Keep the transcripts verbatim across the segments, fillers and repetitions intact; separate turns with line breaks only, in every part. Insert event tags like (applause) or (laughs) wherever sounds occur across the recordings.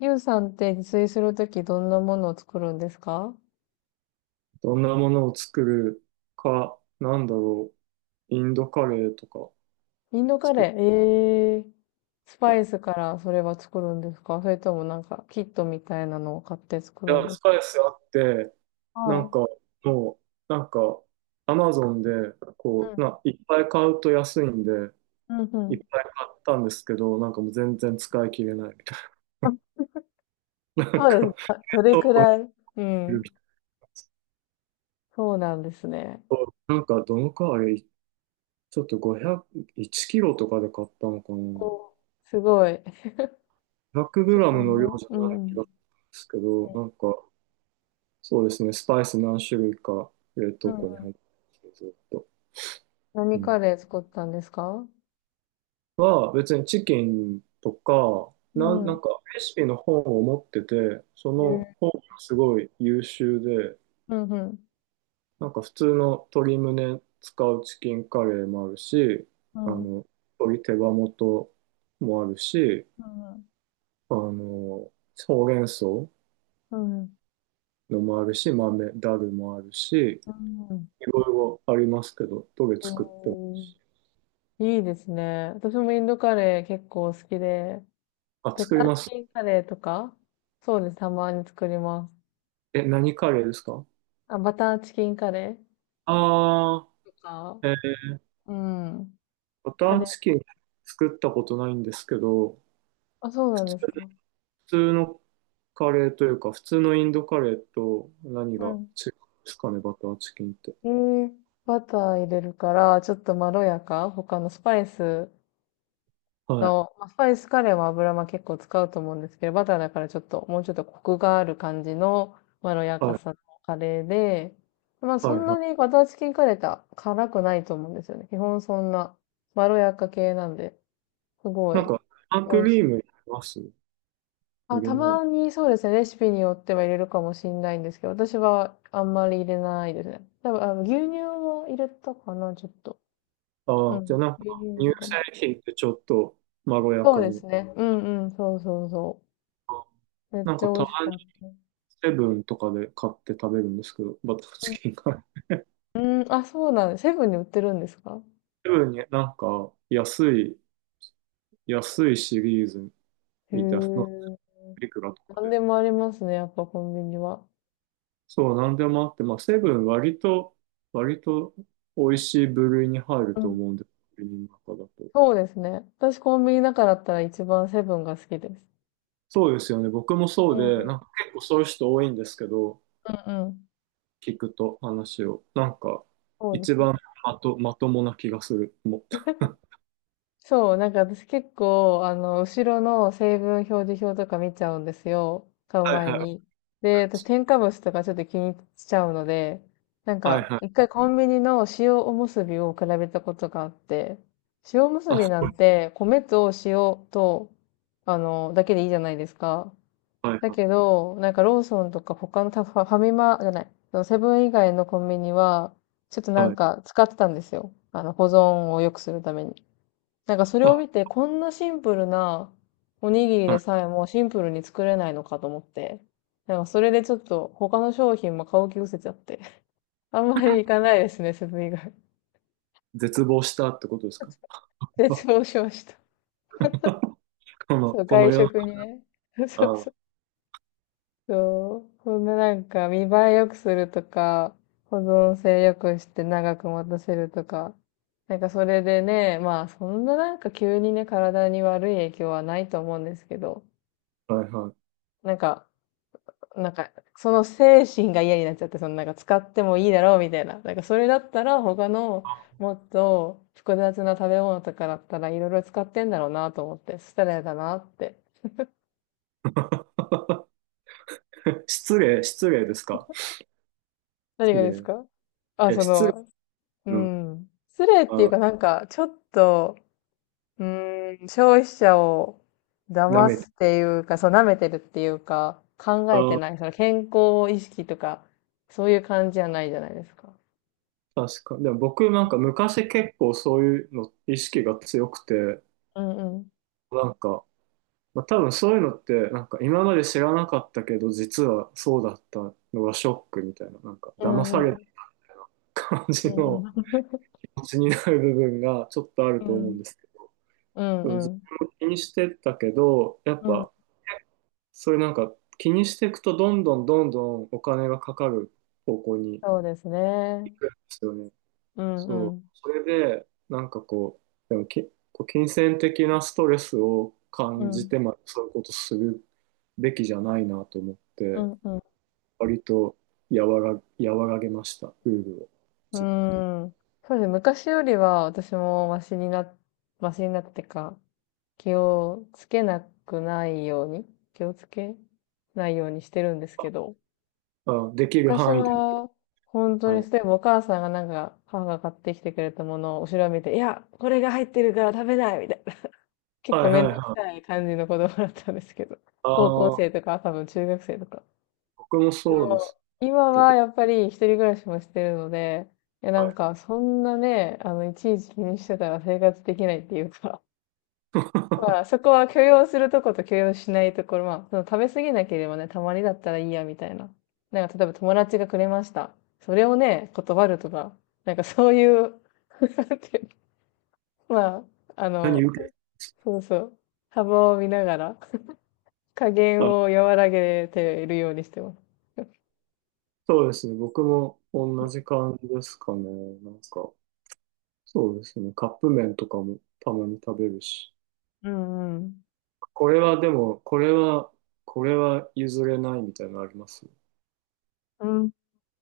ゆうさんって自炊するときどんなものを作るんですか？
どんなものを作るか、なんだろう、インドカレーとか
インドカ
作
レ
る
ー。ええー。スパ
か。
イスからそれは作るんですか、それともなんかキットみたいなのを買って作
い
るん
や、
です
スパイスあって、
か？
な
は
ん
い。
か、もう、なんか、アマゾンで、
う
こう、
ん。
な、いっぱい買うと安いんで、
うんう
いっ
ん。
ぱい買ったんですけど、なんかもう全然使い切れないみた
あ、
いな。(laughs) な
そ
んか、
うですか。どれ
倉
く
庫に
らい？う
いる
ん。そうなんですね。
と、なんか、どのくらい、ちょっとごひゃく、いちキロとかで買ったのかな。
お、すごい。
ひゃくグ
基
ラム
本
の量
の。
じゃ
う
ない気がするん
ん。
ですけど、なんか、そうですね、スパイス何種類か冷
う
凍庫に
ん。
入ってて、ずっと。う
何カ
ん、
レー作ったんですか？
は、別にチキンとか、
う
な、な
ん。
んかレシピの本を持ってて、そ
え
の
ー、
本がすごい優秀で、
うんうん。
なんか普通の鶏胸使うチキンカレーもあるし、
う
あ
ん。
の、鶏手羽元もあるし、
うん
あの、ほうれん草の
うん。うん。
もあるし、豆、ダルもあるし、
うん。
いろいろありますけど、どれ
う
作っても、
ん。いいですね。私もインドカレー結構好きで、
あ、
バ
作
タ
り
ー
ま
チ
す。
キンカレーとか、そうです。たまに作ります。
え、何カレーですか？
あ、バターチキンカレー
ああ
とか、
ー、えー、
うん。
バタ
カ
ー
レー好
チキン
き。
作ったことないんですけど、
あ、そう
普
なん
通、
です
普
か。
通のカレーというか、普通のインドカレーと何
う
が違う
ん。
んですかね、バターチキンって。
えー、バター入れるから、ちょっとまろやか、他のスパイス
はい、
の、まあスパイスカレーは油は結構使うと思うんですけど、バターだからちょっと、もうちょっとコクがある感じのまろやか
はい、
さのカレーで、まあ
はい、
そん
は
な
い。
にバターチキンカレーって辛くないと思うんですよね。基本そんなまろやか系なんで、すご
なん
い
か、生
美
ク
味し
リー
い。
ム入れます入
あ、
れ
た
ないの？
まにそうですね、レシピによっては入れるかもしれないんですけど、私はあんまり入れないですね。多分、あの牛乳を入れたかな、ちょっと。
あ
う
あー、じゃあ
ん。
なんか、
牛乳入れ
乳
たか
製
も。
品ってちょっとまろや
そう
か
です
に。
ね。うんうん、そうそうそう。めっ
なん
ち
か、
ゃ美
た
味し
ま
か
に
った。
セブンとかで買って食べるんですけど、バターチキンが。
うん、あ、そうなんだ。セブンに売ってるんですか？
セブンになんか、安い安いシリーズ
へ
みたいな、
え。
いくらとか
何
で。
でもありますね、やっぱコンビニは。
そう、なんでもあって、まあ、セブン割と、割と美味しい部類に入る
う
と
ん。
思うんで、コンビニの中だと。
そうですね。私コンビニ中だったら一番セブンが好きです。
そうですよね。僕も
う
そう
ん。
で、な
うん
んか結構そういう人多いんですけど、
うん。
聞くと話を。なんか、
そうで
一
すね。
番まと、まともな気がする。もう (laughs)
そう、なんか私結構、あの、後ろの成分表示表とか見ちゃうんですよ。買う
はい
前
はい。
に。で、私添加物とかちょっと気にしちゃうので、なん
はい
か、
は
一
い。
回コンビニの塩おむすびを比べたことがあって、塩おむすび
あ、
なんて、米と塩と、あの、だけでいいじゃないですか。
はい
だ
は
けど、なんかローソンとか他のたファファミマじゃない、そのセブン以外のコンビニは、ちょっと
い。
な
は
ん
い。
か使ってたんですよ。あの、保存を良くするために。なんかそれを
あ、
見て、こんなシンプルなおにぎり
は
でさ
い。
えもシンプルに作れないのかと思って、なんかそれでちょっと他の商品も買う気失せちゃって、(laughs) あんまり行かないですね、セブン以外。
絶望したってことですか？ (laughs)
絶
こ
望しました。
の、
そう、
この
外
世の中、
食にね。(laughs) そうそ
あ
う。そう、そんななんか見栄え良くするとか、保存性良くして長く持たせるとか、なんかそれでね、まあそんななんか急にね、体に悪い影響はないと思うんですけど、
はいはい。
なんか、なんか、その精神が嫌になっちゃって、そのなんか使ってもいいだろうみたいな。なんかそれだったら他のもっと複雑な食べ物とかだったらいろいろ使ってんだろうなと思って、失礼だなって。
(laughs) 失礼、失礼ですか。
何
失
がですか？
礼。
あ、
え、
そ
失礼。
の、う
うん。
ん。失礼っていう
あ、
かなんか、ちょっと、うん、消費者を
舐
騙
めて。
すっていうか、そう、舐めてるっていうか、考えて
あ、
ない、その健康意識とか、そういう感じじゃないじゃないですか。
確か。でも僕なんか昔結構そういうの意識が強くて、
うんうん。
なんか、まあ、多分そういうのってなんか今まで知らなかったけど実はそうだったのがショックみたいな、なんか
う
騙さ
ん
れ
うん。
た感
う
じ
ん
の
うん。
気持ちになる部分がちょっとある
う
と思うん
ん。
ですけど、
うん、
でも
う
自
ん。
分も気にしてたけど、やっ
うん。
ぱそういうなんか気にしていくとどんどんどんどんお金がかかる方向に
そうですね。
ですよね。
うん、う
そう。
ん。
それで、なんかこう、でもけ、こう金銭的なストレスを
う
感じ
ん、
てまでそういうことするべきじゃないなと思っ
う
て、
ん、うん。
割と和ら、和らげました、ルールを、
う
自分で。
ーん。そうですね。昔よりは私もマシにな、マシになってか、気をつけなくないように、気をつけないようにしてるんですけど、
あ、できる
昔
範囲で。
は本当
は
に、
い。
例えばお母さんがなんか、母が買ってきてくれたものを後ろを見て、いや、これが入ってるから食べないみたいな。(laughs) 結
は
構
い
めん
はい
どく
は
さ
い。
い感じの子供だったんですけど、
あ
高校生
あ、
とか多分中学生とか
僕も
で
そうで
も、
す。
今
ちょっ
は
と、
やっぱり一人暮らしもしてるので、いやな
は
ん
いは
かそんなね、あの、いちいち気にしてたら生活できないっていうか、
い。
(laughs)
(laughs)
まあそこは許容するとこと許容しないところ、まあその食べ過ぎなければね、たまにだったらいいやみたいな。なんか例えば友達がくれました。それをね、断るとか、なんかそういう、(laughs) なんていうの？まあ、あ
何
の、
受け
そうそう、幅を見ながら、加減
あ、
を和らげているようにしてます。
そうですね。僕も同じ感じですかね。なんか、そうですね。カップ麺とかもたまに食べるし。
うんうん。
これはでも、これは、これは譲れないみたいなのあります？
うん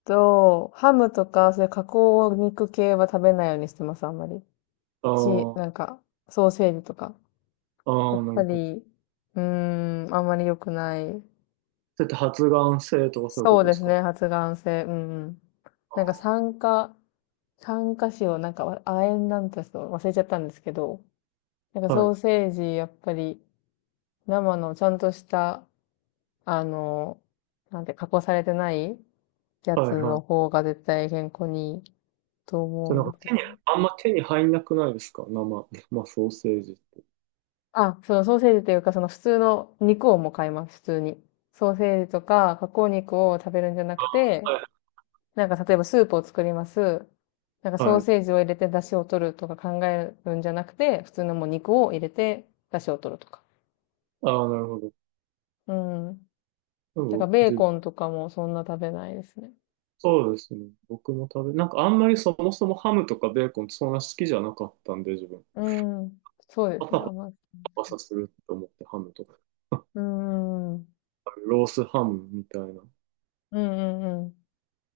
と、ハムとか、そういう加工肉系は食べないようにしてます、あんまり。
ああ
し、
ー、
なんか、ソーセージとか。や
あ
っ
あ、な
ぱ
るほど。
り、うーん、あんまり良くない。
だって発がん性とかそういうこ
そう
とで
で
す
す
か？
ね、発がん性。うんうん。なんか
あ
酸化、酸化死をなんか、わ亜鉛なんてちょっと忘れちゃったんですけど、なんか
ー、は
ソ
い、
ーセージ、やっぱり、生のちゃんとした、あの、なんて、加工されてないや
は
つ
い、は
の
い。
方が絶対健康にいいと
じゃ
思
あ
う
な
の
んか
で。
手に、あんま手に入んなくないですか、生、生ソーセージ。
あ、そのソーセージというか、その普通の肉をもう買います、普通に。ソーセージとか加工肉を食べるんじゃな
あ
くて、
ー、
なんか例えばスープを作ります。なんか
はい、
ソー
はい。
セージを入れて出汁を取るとか考えるんじゃなくて、普通のもう肉を入れて出汁を取るとか。
ああ、なるほど。
うん。
で
だか
も、
らベー
じ、
コンとかもそんな食べないですね。
そうですね。僕も食べ、なんかあんまりそもそもハムとかベーコンそんな好きじゃなかったんで、自分。
うん。そうで
パサ
すね、
パサ
甘い。
パサすると思ってハムとか、
うん。うん
ロースハムみたいな。
うん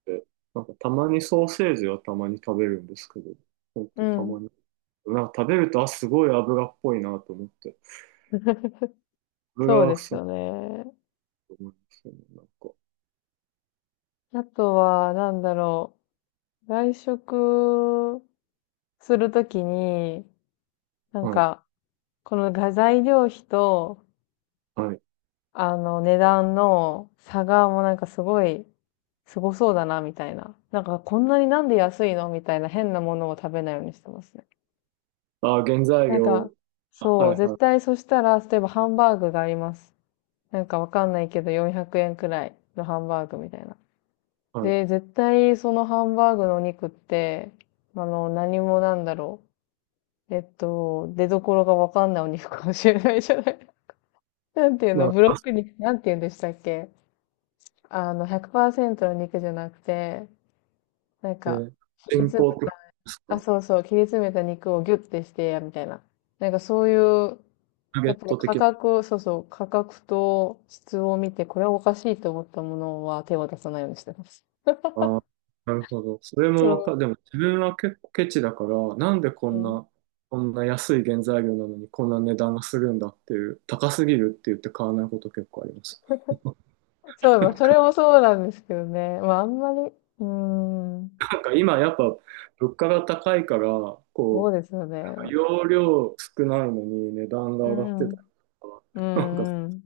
て、なんかたまにソーセージはたまに食べるんですけど、ほん
う
とた
ん。う
ま
ん。
に。なんか食べると、あ、すごい油っぽいなと思って、
(laughs) そう
油が
で
す
す
ごく
よね。
思いますよね、なんか。
あとは、なんだろう。外食するときに、なん
はい、
か、この画材料費と、
はい。
あの、値段の差がもうなんかすごい、すごそうだな、みたいな。なんか、こんなになんで安いのみたいな変なものを食べないようにしてますね。
あ、原材
なん
料、
か、
あ
そ
は
う、
い
絶
は
対そしたら、例えばハンバーグがあります。なんかわかんないけど、よんひゃくえんくえんくらいのハンバーグみたいな。
い、はい。
で、絶対そのハンバーグのお肉って、あの、何もなんだろう。えっと、出所がわかんないお肉かもしれないじゃない。(laughs) なんていう
ま
の、ブロッ
あ、
ク肉、なんていうんでしたっけ？あの、ひゃくパーセントの肉じゃなくて、なん
え
か、
ー
切り
人
詰め、
工ってことです
あ、
か、
そうそう、切り詰めた肉をギュッてして、みたいな。なんかそういう、
ナゲ
やっ
ッ
ぱり
ト
価
的な。
格、そうそう、価格と質を見て、これはおかしいと思ったものは手を出さないようにしてます。
あ、なるほど。それも
そ
わか、でも自分は結構ケチだから、なんでこ
う
ん
ん。う
な、
ん、
こんな安い原材料なのにこんな値段がするんだっていう、高すぎるって言って買わないこと結構あります。
そうだ、まあそれもそうなんですけどね。まあ、あんまり、うーん、
なんか今やっぱ物価が高いから、
そう
こ
ですよ
う、
ね。
容量少ないのに値段が
う
上がってたり
ん。
と
う
か、なんか
んうん。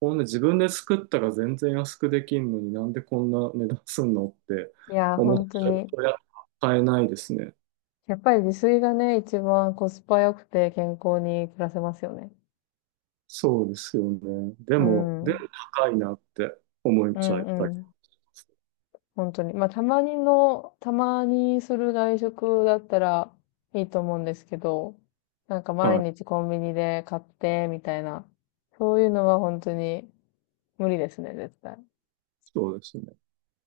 こんな自分で作ったら全然安くできんのになんでこんな値段すんのって
いや、
思っ
本当
ちゃう
に。
とやっぱ買えないですね。
やっぱり自炊がね、一番コスパ良くて健康に暮らせますよね。
そうですよね。で
う
も、
ん。
で
う
も高いなって思っちゃ
ん
っ
う
たり。
ん。本当に。まあ、たまにの、たまにする外食だったらいいと思うんですけど、なんか
は
毎
い、
日コンビニで買って、みたいな。そういうのは本当に無理ですね、絶対。
そうですね。